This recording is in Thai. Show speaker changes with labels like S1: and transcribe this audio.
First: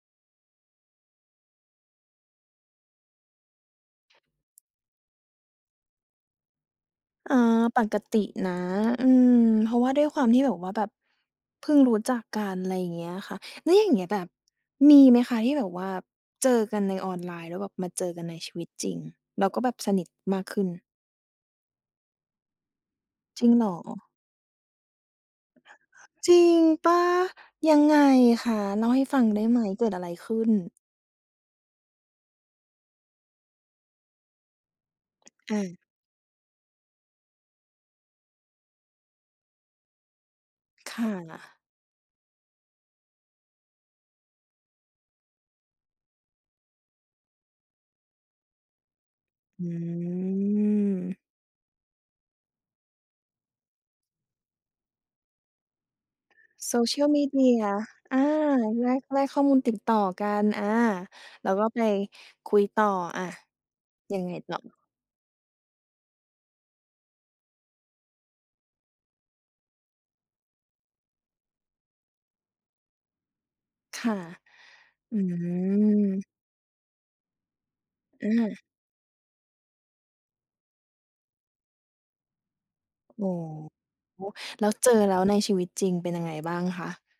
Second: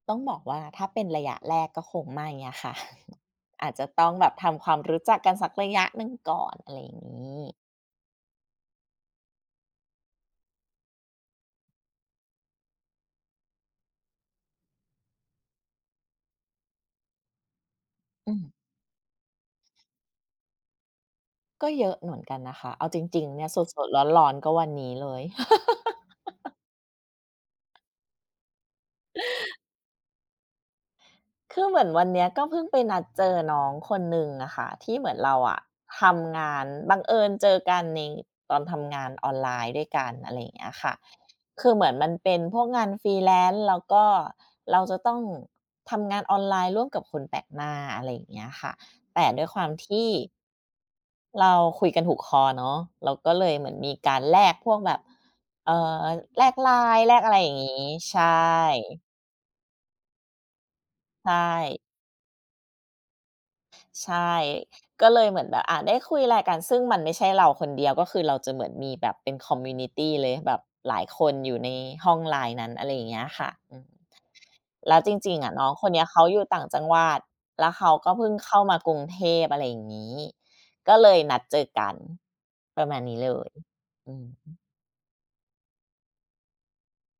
S1: ต้องบอกว่า ถ้าเป็นระยะแรกก็คงไม่อะค่ะ อาจจะต้องแบบทำความรู้จักกันสักระยะหนึ่งก่อน อะไรอย่างง
S2: อ
S1: ี
S2: า
S1: ้
S2: ปกตินะ อืม เพราะว่าด้วยความที่แบบว่าแบบเพิ่งรู้จักกัน ไรเงี้ยค่ะ แล้วอย่างเงี้ยแบบมีไหมคะที่แบบว่าเจอกันในออนไลน์ แล้วแบบมาเจอกัน
S1: อื
S2: ในช
S1: ม
S2: ีวิตจริง แล้วก็แบบสนิทมากขึ้น
S1: ก็เยอะเหมือนกันนะคะ เอาจริง ๆ เน
S2: จ
S1: ี
S2: ร
S1: ่
S2: ิ
S1: ย
S2: ง
S1: ส
S2: เหร
S1: ด ๆ
S2: อ?
S1: ร้อน ๆ ก็วันนี้เลย
S2: จริงเปล่า? ยังไงคะ เล่าให้ฟังได้ไหม เกิดอะไรขึ้น?
S1: คือเหมือนวันเนี้ยก็เพิ่งไปนัดเจอน้องคนหนึ่งอะค่ะ ที่เหมือนเราอ
S2: อ
S1: ะ
S2: า
S1: ทำงาน บังเอิญเจอกันในตอนทำงานออนไลน์ด้วยกัน อะไรอย่างเงี้ยค่
S2: ค
S1: ะ
S2: ่ะ
S1: คือเหมือนมันเป็นพวกงาน freelance แล้วก็เราจะต้องทำงานออนไลน์ร่วมกับคนแปลกหน้า อะไรอย่างเงี้ยค่ะ แต่ด้วยคว
S2: อ
S1: ามที่
S2: ืม
S1: เราคุยกันถูกคอเนาะ เราก็เลยเหมือนมีการแลกพวกแบบ เอ่อ แลก
S2: โซเชี
S1: LINE
S2: ยล
S1: แล
S2: ม
S1: ก
S2: ี
S1: อะไ
S2: เด
S1: ร
S2: ี
S1: อย่าง
S2: ย
S1: งี้ ใ
S2: อ
S1: ช
S2: า
S1: ่
S2: แลก แลกข้อมูลติดต่อกัน อา
S1: ใช
S2: แล้วก็ไ
S1: ่
S2: ปคุยต่อ อะ
S1: ใช่
S2: ยังไงต่อ?
S1: ก็เลยเหมือนแบบ อะ ได้คุยอะไรกัน ซึ่งมันไม่ใช่เราคนเดียว ก็คือเราจะเหมือนมีแบบเป็น community เลย แบบหลายคนอยู่ในห้อง LINE นั้น อะไรอย่างเงี้ยค่ะ
S2: ค่ะ
S1: แล้วจ
S2: อื
S1: ริง ๆ อะน้องคนเนี้ยเข
S2: ม
S1: าอยู่ต่างจังหวัด แล้วเขาก็เพ
S2: อ
S1: ิ่งเข้า
S2: า
S1: มากรุงเทพ อะไรอย่างงี้ ก็เลยนัดเจอกัน ประมาณนี้
S2: อ๋
S1: เลย
S2: อ
S1: อือฮึ
S2: แล้วเจอแล้วในชีวิตจริงเป็นยังไง บ้างคะ?